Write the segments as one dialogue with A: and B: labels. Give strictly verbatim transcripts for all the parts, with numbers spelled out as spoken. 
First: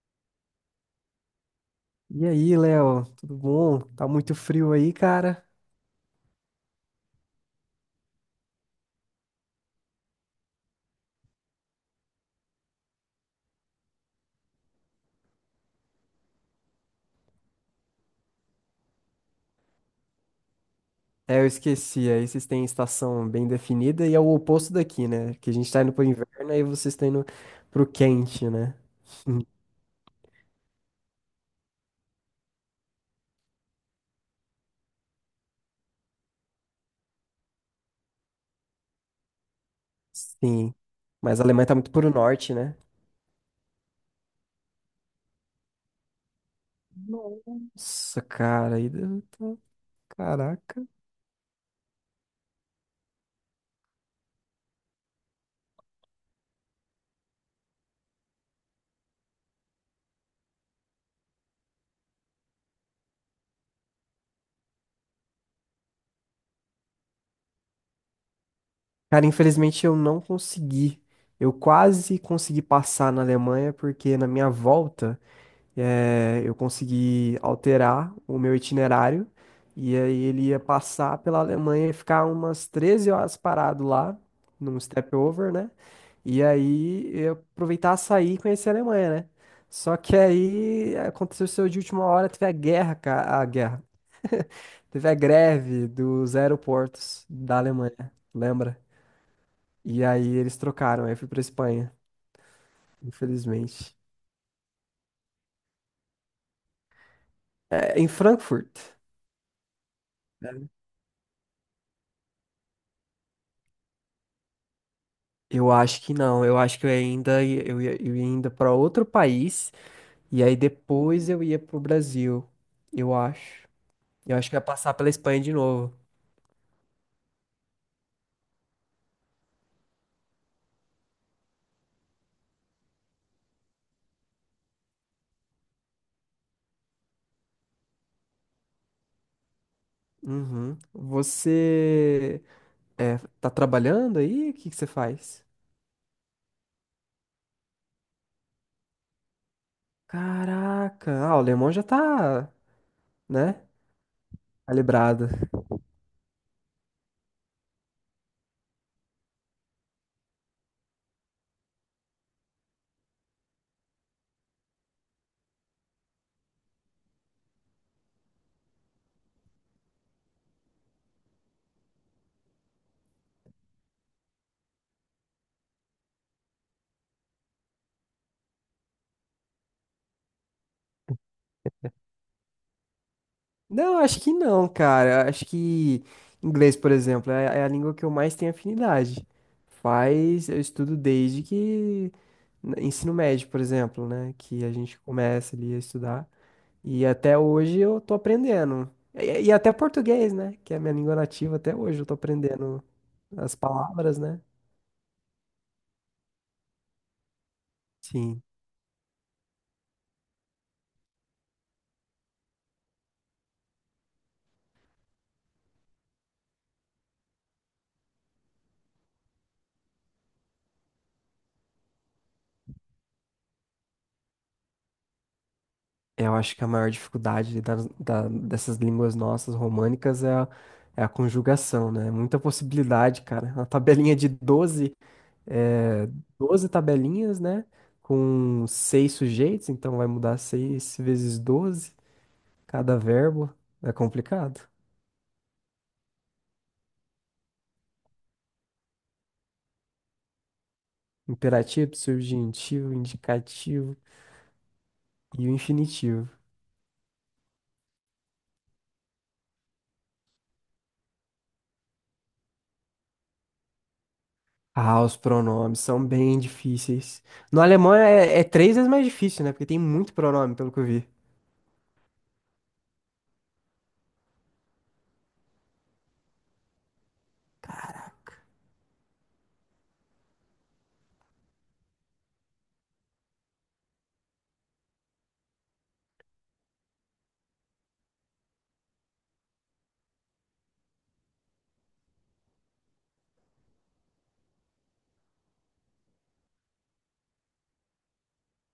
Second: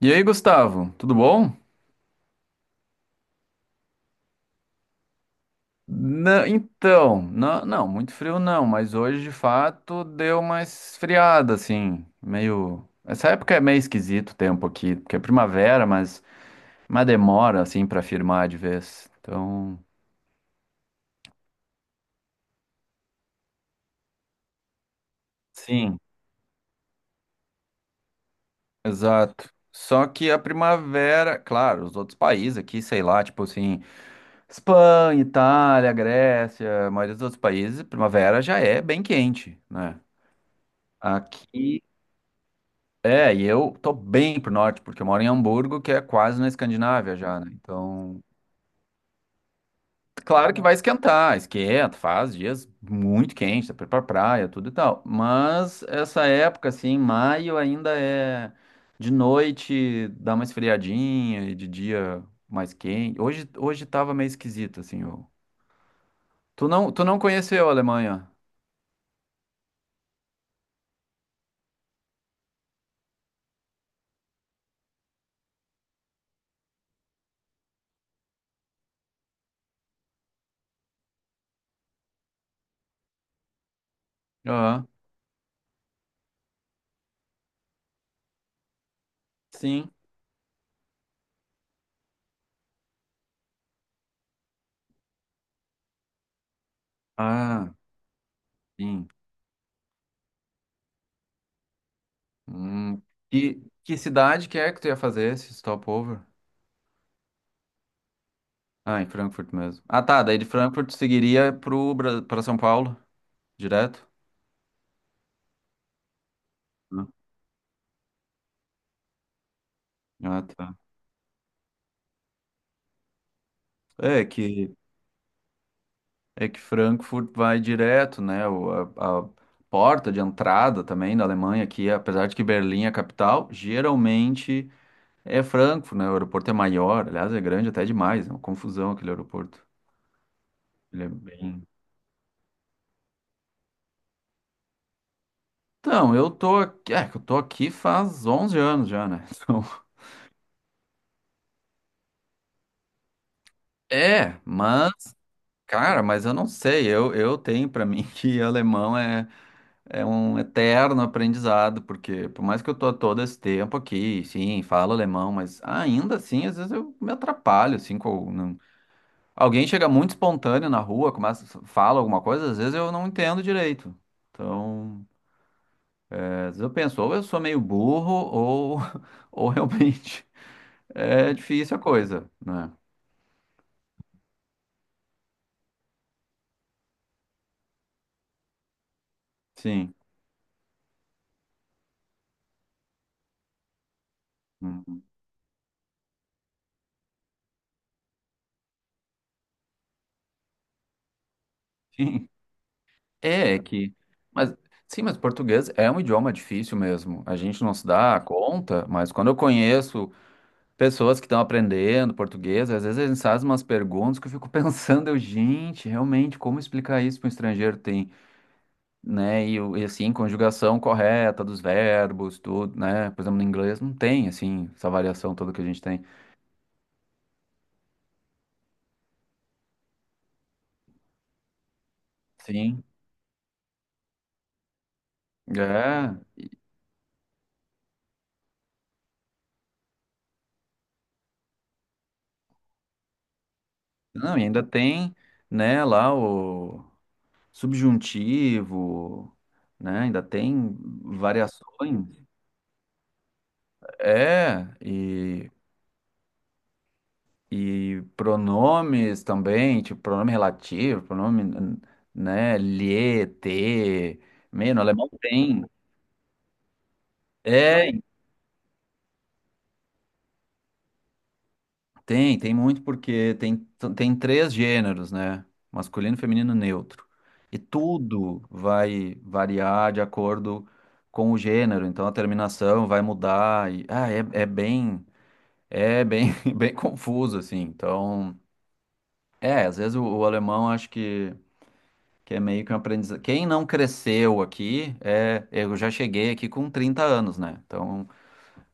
A: E aí, Gustavo, tudo bom?
B: E aí, Léo, tudo bom? Tá muito frio aí, cara?
A: Na- então, na- não, muito frio não, mas hoje de fato deu uma esfriada, assim, meio. Essa época é meio esquisito o tempo aqui, porque é primavera, mas, mas demora, assim, pra firmar de vez. Então,
B: É, eu esqueci. Aí vocês têm estação bem definida e é o oposto daqui, né? Que a gente tá indo
A: sim,
B: pro inverno e vocês estão indo pro quente, né?
A: exato. Só que a primavera, claro, os outros países aqui, sei lá, tipo assim, Espanha, Itália, Grécia, a maioria dos outros países, primavera já é bem quente, né?
B: Sim. Mas a Alemanha tá
A: Aqui.
B: muito pro norte, né?
A: É, e eu tô bem pro norte, porque eu moro em Hamburgo, que é quase na Escandinávia já, né?
B: Nossa,
A: Então,
B: cara, aí deve tá-
A: claro que vai
B: Caraca.
A: esquentar, esquenta, faz dias muito quentes, dá pra ir pra praia, tudo e tal. Mas essa época, assim, maio ainda é de noite, dá uma esfriadinha e de dia mais quente. Hoje, hoje tava meio esquisito, assim. o- Tu não, tu não conheceu a Alemanha?
B: Cara, infelizmente eu não consegui. Eu quase consegui passar na Alemanha porque na minha volta. É, eu consegui alterar o meu itinerário e aí ele ia passar pela Alemanha e ficar umas treze horas parado lá, num
A: Aham,
B: step over, né? E aí eu aproveitar sair e conhecer a Alemanha, né?
A: sim.
B: Só que aí aconteceu isso de última hora, teve a guerra, cara, a guerra. Teve a greve dos aeroportos da
A: Ah,
B: Alemanha, lembra?
A: sim.
B: E aí eles trocaram, aí eu fui pra Espanha,
A: Hum. E que
B: infelizmente.
A: cidade que é que tu ia fazer esse stopover?
B: É, em Frankfurt.
A: Ah, em Frankfurt mesmo. Ah, tá. Daí de Frankfurt seguiria pro Bra- pra São Paulo, direto?
B: Eu acho que não. Eu acho que eu
A: Ah,
B: ainda ia- eu ia, eu ia ainda para outro país
A: ah,
B: e aí
A: tá.
B: depois eu ia pro Brasil. Eu acho.
A: É
B: Eu acho que eu ia
A: que
B: passar pela Espanha de novo.
A: é que Frankfurt vai direto, né? O- a, a porta de entrada também da Alemanha aqui, apesar de que Berlim é a capital, geralmente é Frankfurt, né? O aeroporto é maior, aliás, é grande até demais, é uma confusão aquele aeroporto.
B: Uhum.
A: Ele é bem.
B: Você é, tá trabalhando aí? O que que você faz?
A: Então, eu tô aqui, é, que eu tô aqui faz onze anos já, né? Então,
B: Caraca, ah, o alemão já tá, né?
A: é, mas
B: Calibrado.
A: cara, mas eu não sei, eu, eu tenho pra mim que alemão é, é um eterno aprendizado, porque por mais que eu tô há todo esse tempo aqui, sim, falo alemão, mas ainda assim, às vezes eu me atrapalho, assim, com, não- alguém chega muito espontâneo na rua, começa, fala alguma coisa, às vezes eu não entendo direito. Então, é, às vezes eu penso, ou eu sou meio burro, ou, ou realmente é difícil a coisa, né?
B: Não, acho que não, cara. Acho que inglês, por exemplo, é é a língua que eu mais tenho afinidade.
A: Sim.
B: Faz, eu estudo desde que ensino médio, por exemplo, né? Que a gente
A: Uhum.
B: começa ali a estudar. E até hoje eu tô aprendendo. E, e até português, né? Que é a minha língua nativa, até hoje eu tô
A: Sim.
B: aprendendo
A: É,
B: as
A: é que.
B: palavras, né?
A: Mas, sim, mas português é um idioma difícil mesmo. A gente não se dá
B: Sim.
A: conta, mas quando eu conheço pessoas que estão aprendendo português, às vezes eles fazem umas perguntas que eu fico pensando, eu, gente, realmente, como explicar isso para um estrangeiro tem, né? E, o- e, assim, conjugação correta dos verbos, tudo, né? Por exemplo, no inglês não tem, assim, essa variação toda que a gente tem.
B: Eu acho que a maior dificuldade das- da- dessas línguas nossas românicas é a, é a conjugação, né? Muita
A: Sim.
B: possibilidade, cara. Uma tabelinha de doze, é,
A: É.
B: doze tabelinhas, né? Com seis sujeitos, então vai mudar seis vezes doze cada verbo. É
A: Não, e
B: complicado.
A: ainda tem, né, lá o. subjuntivo, né? Ainda tem
B: Imperativo,
A: variações.
B: subjuntivo, indicativo
A: É,
B: e
A: e,
B: o infinitivo.
A: e pronomes também, tipo pronome relativo, pronome, né? Lhe, te, me, no
B: Ah,
A: alemão
B: os
A: tem.
B: pronomes são bem difíceis. No
A: É,
B: alemão é, é três vezes mais difícil, né? Porque tem muito pronome, pelo que eu vi.
A: tem, tem muito porque tem, tem três gêneros, né? Masculino, feminino, neutro. E tudo vai variar de acordo com o gênero, então a terminação vai mudar. E, ah, é, é bem. É bem, bem confuso, assim. Então, é, às vezes o, o alemão acho que, que é meio que um aprendizado. Quem não cresceu aqui, é, eu já cheguei aqui com trinta anos, né? Então,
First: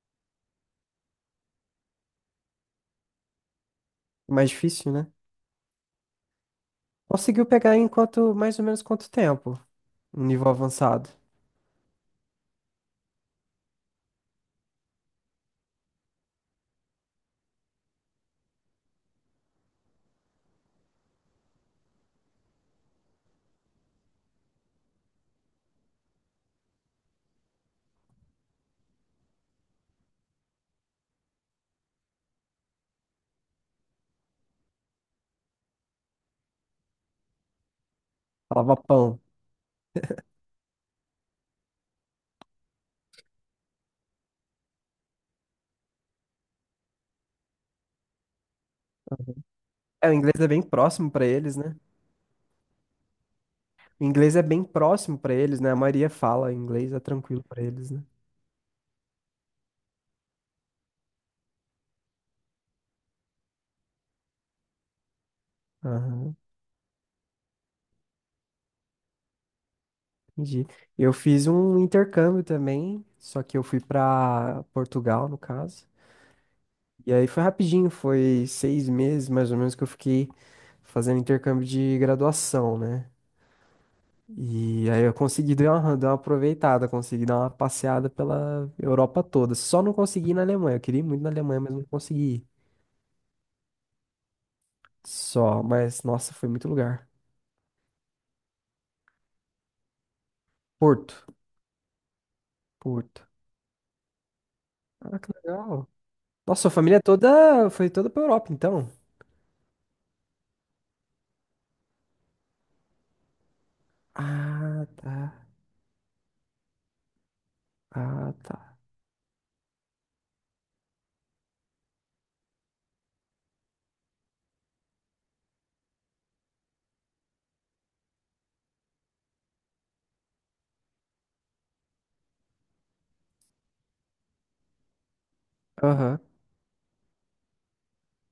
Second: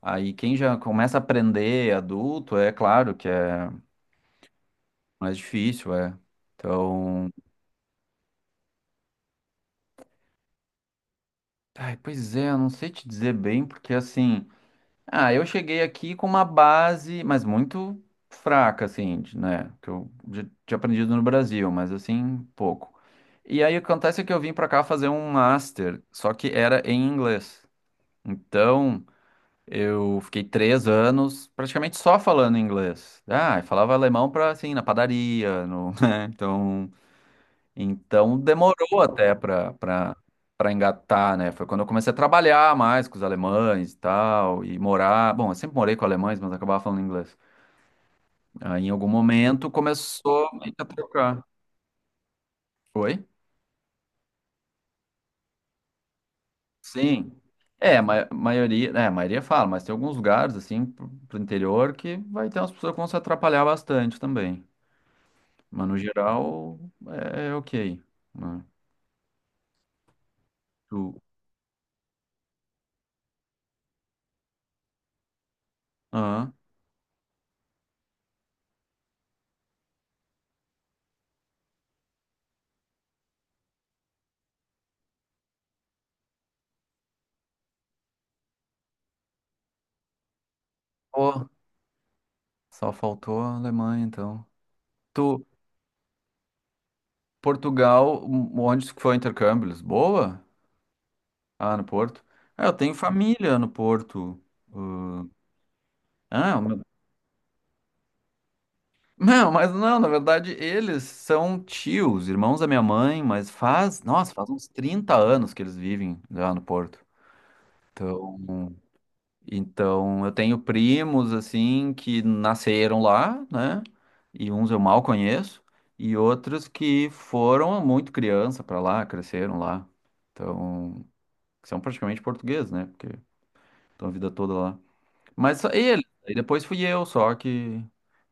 A: aí quem já começa a aprender adulto, é claro que é
B: Mais difícil, né?
A: mais difícil, é. Então,
B: Conseguiu pegar em quanto, mais ou menos quanto tempo? Um nível avançado.
A: ai, pois é, eu não sei te dizer bem, porque assim. Ah, eu cheguei aqui com uma base, mas muito fraca, assim, de- né? Que eu já tinha aprendido no Brasil, mas assim, pouco. E aí o que acontece é que eu vim pra cá fazer um master, só que era em inglês. Então, eu fiquei três anos praticamente só falando inglês. Ah, eu falava alemão pra, assim, na padaria, no, né? Então. Então
B: Falava
A: demorou
B: pão.
A: até para para para engatar, né? Foi quando eu comecei a trabalhar mais com os alemães e tal, e morar. Bom, eu sempre morei com alemães, mas acabava falando inglês. Aí em algum momento
B: É, o inglês é
A: começou
B: bem
A: meio que a
B: próximo pra
A: trocar.
B: eles, né?
A: Foi?
B: O inglês é bem próximo pra eles, né? A maioria fala inglês, é
A: Sim.
B: tranquilo pra eles,
A: É, a
B: né?
A: ma maioria, é, a maioria fala, mas tem alguns lugares, assim, pro, pro interior que vai ter umas pessoas que vão se atrapalhar bastante também. Mas no
B: Aham,
A: geral, é, é ok, né?
B: entendi.
A: Tu,
B: Eu fiz um intercâmbio também, só que eu fui pra Portugal, no caso.
A: ah,
B: E aí foi rapidinho, foi seis meses mais ou menos que eu fiquei fazendo intercâmbio de graduação, né? E aí eu consegui dar uma, dar uma aproveitada, consegui dar uma passeada pela Europa toda. Só não consegui ir na Alemanha. Eu queria ir muito na
A: pô,
B: Alemanha, mas não consegui ir.
A: só faltou a Alemanha, então. Tu,
B: Só, mas nossa, foi muito lugar.
A: Portugal, onde foi o intercâmbio? Lisboa?
B: Porto,
A: Ah, no Porto. Ah, eu tenho
B: Porto.
A: família no Porto.
B: Ah,
A: Uh,
B: que legal.
A: ah, o
B: Nossa, a
A: meu-
B: família toda foi toda pra Europa, então.
A: não, mas não, na verdade eles são tios, irmãos da minha mãe, mas faz, nossa, faz uns
B: Ah,
A: trinta
B: tá.
A: anos que eles vivem lá no Porto.
B: Ah,
A: Então,
B: tá.
A: então eu tenho primos assim que nasceram lá, né? E uns eu mal conheço, e outros que foram muito criança para lá, cresceram lá. Então, que são praticamente portugueses, né? Porque estão a vida toda lá. Mas só ele.
B: Aham.
A: Aí depois fui eu só que,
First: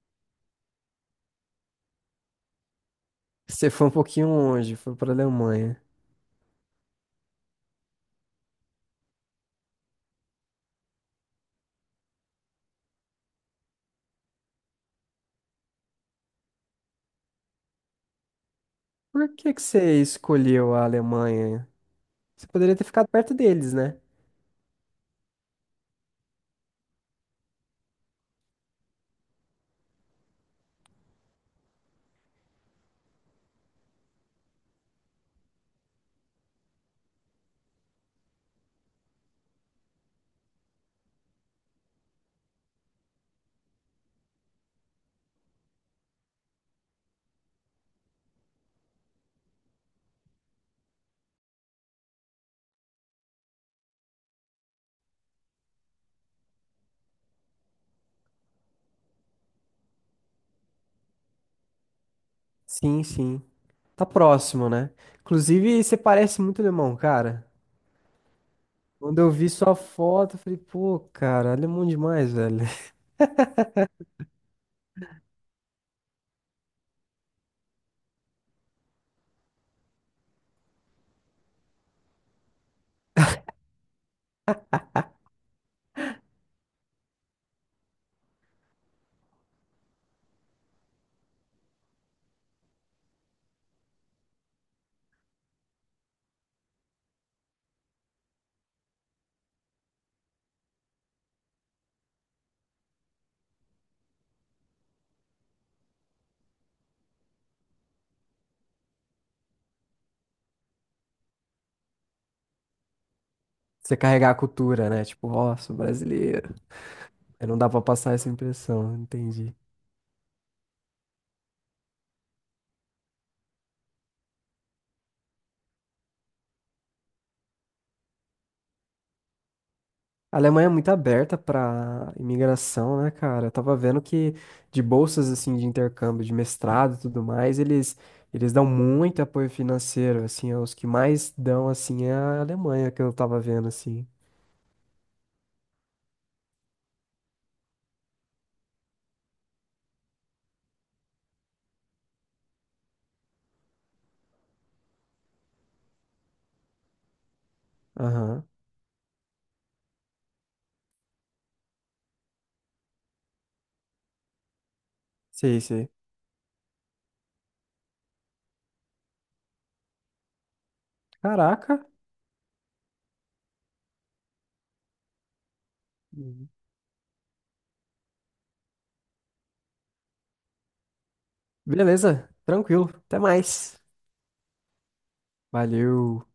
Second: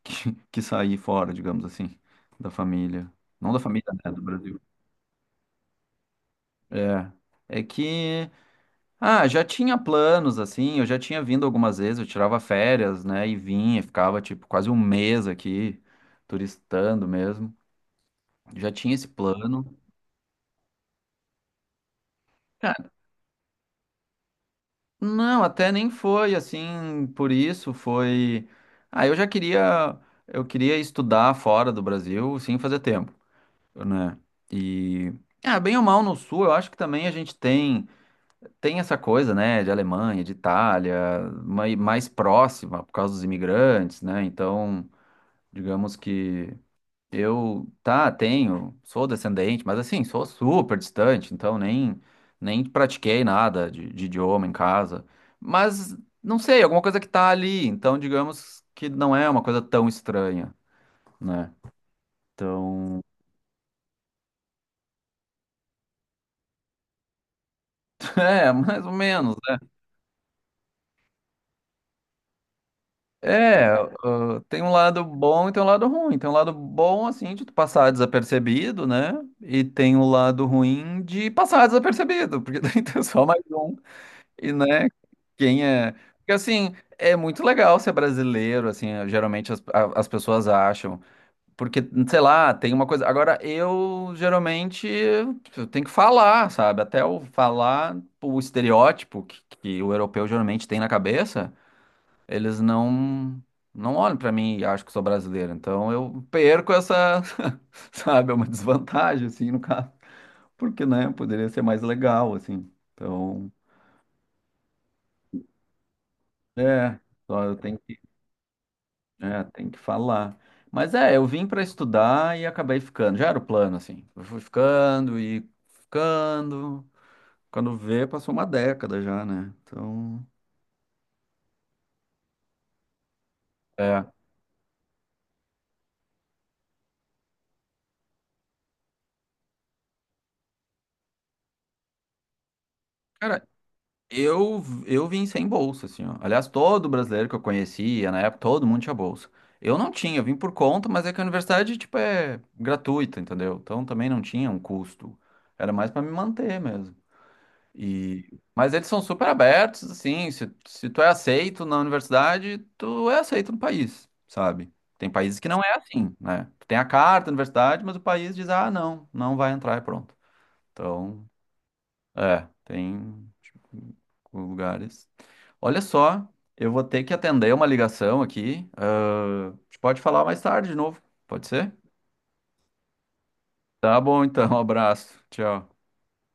A: que, que saí fora, digamos assim, da família. Não da
B: Você
A: família,
B: foi um
A: né? Do
B: pouquinho
A: Brasil.
B: longe, foi pra Alemanha.
A: É. É que, ah, já tinha planos, assim, eu já tinha vindo algumas vezes, eu tirava férias, né, e vinha, ficava, tipo, quase um mês aqui, turistando mesmo. Já tinha esse
B: Por que que
A: plano.
B: você escolheu a Alemanha? Você poderia ter ficado perto deles, né?
A: Não, até nem foi assim, por isso foi. Ah, eu já queria, eu queria estudar fora do Brasil sim fazer tempo, né? E ah, bem ou mal no sul, eu acho que também a gente tem tem essa coisa, né, de Alemanha, de Itália, mai- mais próxima por causa dos imigrantes, né? Então, digamos que eu, tá, tenho, sou descendente, mas assim, sou super distante, então nem, nem pratiquei nada de, de idioma em casa. Mas, não sei, alguma coisa que tá ali, então digamos que não é uma coisa tão estranha, né? Então,
B: Sim, sim. Tá próximo, né? Inclusive, você parece muito alemão, cara.
A: é, mais ou
B: Quando eu
A: menos,
B: vi
A: né?
B: sua foto, eu falei, pô, cara, alemão demais, velho.
A: É, ah, tem um lado bom e tem um lado ruim. Tem um lado bom, assim, de tu passar desapercebido, né? E tem o lado ruim de passar desapercebido, porque tem só mais um. E, né, quem é. Porque, assim, é muito legal ser brasileiro, assim, eh, geralmente as, a- as pessoas acham. Porque, sei lá, tem uma coisa. Agora, eu geralmente eu tenho que falar, sabe? Até eu falar o estereótipo que, que o europeu geralmente tem na cabeça, eles não. Não olham pra mim e acham que sou brasileiro. Então eu perco essa, sabe, é uma desvantagem, assim, no caso. Porque, né, poderia ser mais legal, assim. Então,
B: Você carregar a cultura, né? Tipo, ó, sou brasileiro.
A: é. Só
B: Aí
A: eu
B: não dá
A: tenho
B: pra passar essa impressão,
A: É,
B: entendi.
A: tem que falar. Mas é, eu vim para estudar e acabei ficando. Já era o plano, assim. Eu fui ficando e ficando. Quando vê, passou uma década já, né? Então,
B: A Alemanha é muito aberta pra imigração, né, cara? Eu tava vendo
A: é.
B: que de bolsas, assim, de intercâmbio, de mestrado e tudo mais, eles, eles dão muito apoio financeiro, assim, os que mais dão, assim, é a Alemanha, que eu tava
A: Cara,
B: vendo, assim.
A: eu, eu vim sem bolsa, assim, ó. Aliás, todo brasileiro que eu conhecia, na época, todo mundo tinha bolsa. Eu não tinha, eu vim por conta, mas é que a universidade, tipo, é gratuita, entendeu? Então também não tinha um custo. Era mais para me manter mesmo. E...
B: Aham,
A: Mas eles são super abertos, assim, se, se tu é aceito na universidade, tu é aceito no país, sabe? Tem países que
B: sei,
A: não é
B: sei.
A: assim, né? Tu tem a carta da universidade, mas o país diz, ah, não, não vai entrar e pronto. Então,
B: Caraca!
A: é, tem tipo, lugares. Olha só, eu vou ter que atender uma ligação aqui. Ah, a gente pode falar mais tarde de novo, pode ser?
B: Beleza, tranquilo. Até mais.
A: Tá bom, então, um abraço, tchau.
B: Valeu.